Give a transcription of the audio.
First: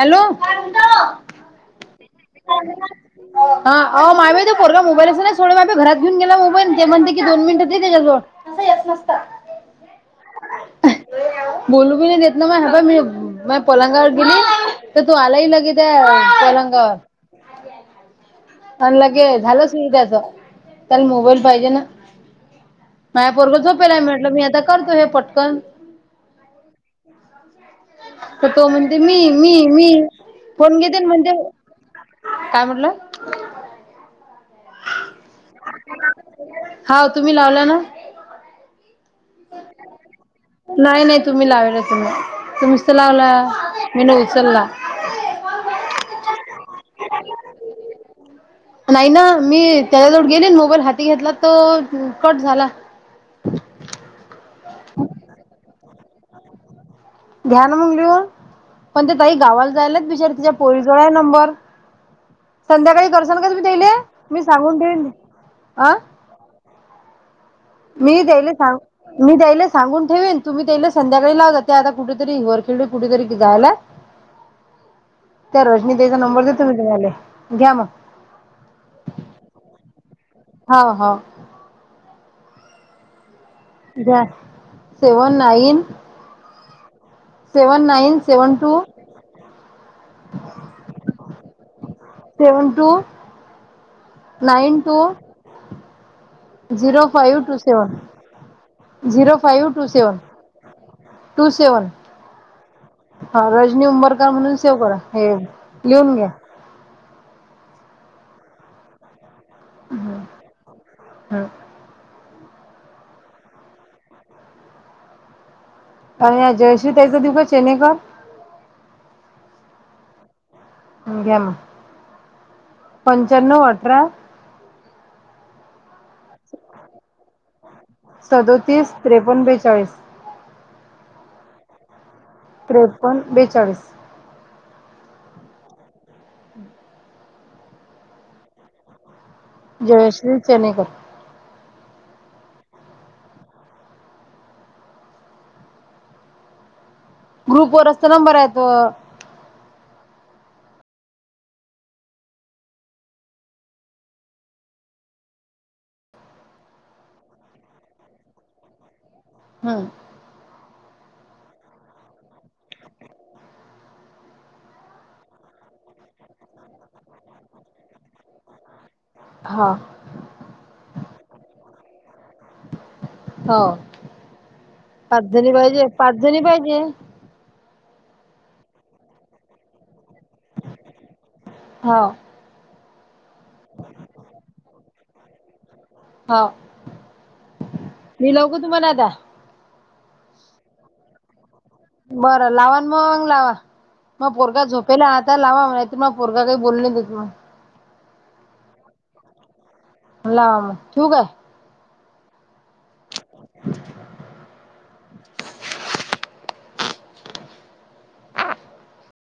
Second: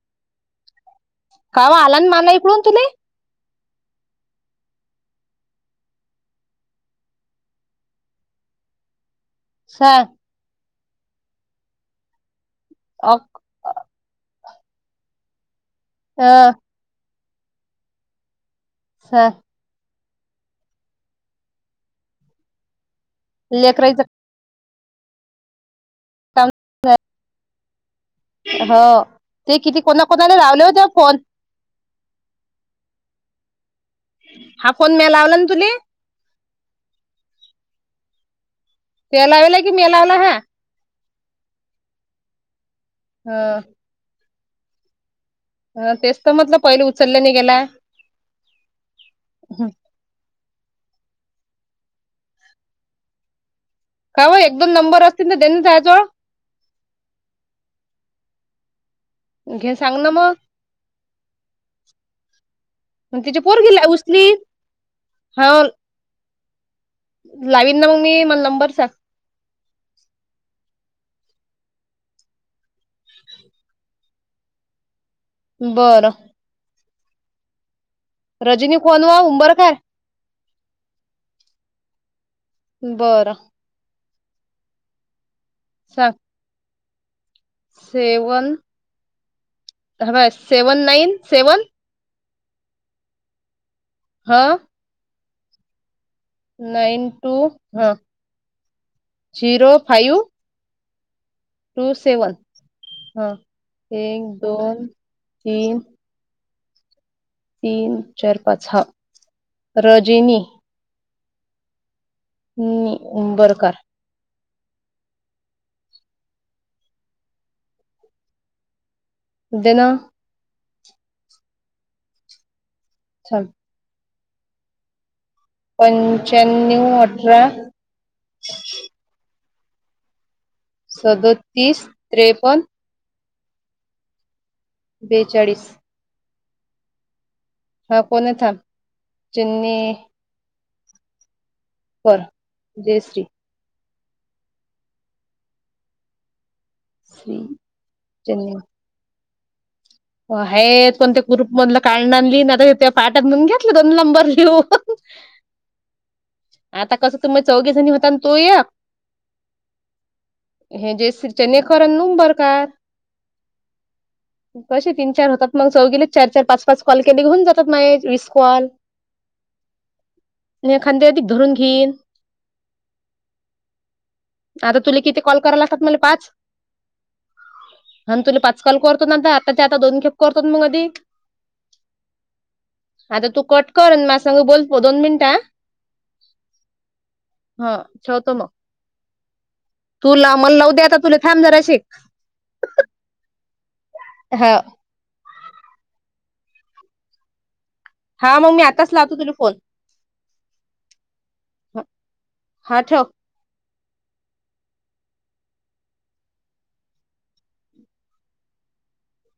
Hello कावा आला ना मला इकडून तुले? हा आओ मामी तो पोरगा मोबाईलं नाही सोड म माे घात घेन गेला मोबाईल ते म्हणते की दोन मिनट दे ते त्याच्याजवळ असं येत नसत सात हाह बोलू बी देत ना म हप मीर अ म पलंगावरर गेली तर तू आलाही लगेित आहे अ पलंगावर आणि लगे सांग झालं सुरू त्याच त्याला मोबाईल पाहिजे ना माय पोरग झोपेलय लेकराईचं म्हटलं मी आता करतो हे पटकन [inaudible] तर तो हो म्हणजे मी ते मी किती मी कोणा कोणाला लावले फोन होते घेतेन म्हणते काय म्हटलं हा फोन म्या लावला ना तुले हा तुम्ही लावला ना? ते लावेला की मे लावला हा? नाही नाही तुम्ही लावेल तुम्ही तुम्हीच त लावला ह मी न उचलला. अ तेच तर म्हटलं पहिले उचललं नाही गेला. नाही ना मी त्याच्याजवळ गेले मोबाईल हाती घेतला तर कट झाला काय हो एक दोन नंबर असतील ना तर त्यांनीच जाओ जवळ घ्या ना मग लिहून पण ते ताई गावाला घे सांग जायलाच ना मग बिचारीे तिच्या पोरीजवळ आहे नंबर. संध्याकाळी तिची करशन का तुम्ही पोरगी ताईले उचली मी सांगून ठेवीन हा अं लावीन ना मग मी, मला नंबर सांग. मी द्यायला सांगून ठेवेन तुम्ही त्याला संध्याकाळी लावता ते आता कुठेतरी वरखेळ कुठेतरी जायला [inaudible] त्या रजनी बरं ताईचा नंबर देतो मी तुम्हाला घ्या मग. रजनी कोन ओ उंबर काय? हा हा बरं घ्या सेव्हन नाईन सांग सेवन नाईन सेवन टू ह seven nine seven seven two ह nine two zero nine five two हा seven zero five two seven two seven हा रजनी एक उंबरकर म्हणून सेव्ह दोन करा हे तीन लिहून घ्या. तीन चार पाच हा रजिनी हम हम्म बरं कर आणि जयश्री ताईचा देऊ काय? चेनईकर जनं घ्या मग थांब पंचाण्णव अठरा पंच्याण्णव अठरा सदतीस त्रेपन् बेचाळीस सदतीस त्रेपन्न त्रेपन्न बेचाळीस बेचाळीस हम् हा कोण चेन्नईकर जयश्री चनेकर बरं जयश्री श्री ग्रुप वर असत नंबर य तो आहे कोणते ग्रुप मधलं काढणार लि आता त्या पाठात म्हणून घेतलं दोन नंबर लिहून आता कसं तुम्ही चौघीजनी होता ना तो या हम हे जे श्रीच्यानेकरण नु बरकार कसे तीन चार होतात मग चौघी ले चार चार पाच पाच कॉल केले होऊन जातात माये वीस कॉल हा आणि खांद्या अधिक धरून घेईन हो आता तुला किती पाच कॉल जणी कराला लागतात पाहिजे मला पाच जणी पाहिजे आणि तुला पाचकाल करतो ना आता आताच्या आता दोन खेप करतो मग आधी हा आता तू कट कर अन माझ्या सांग बोलतो दोन मिनिटं आ हो मी लावू काय तुमाला आता तु लाव मला लावू दे आता तुला थांब जराशी बरं लावा मग लावा मग हा पोरगा झोप पहिले आता लावा म्ह त म पोरा काही बोलली नाही त मग हा मग मी आताच लावतो तुला फोन लाम शू का आहे ह हा ठेव.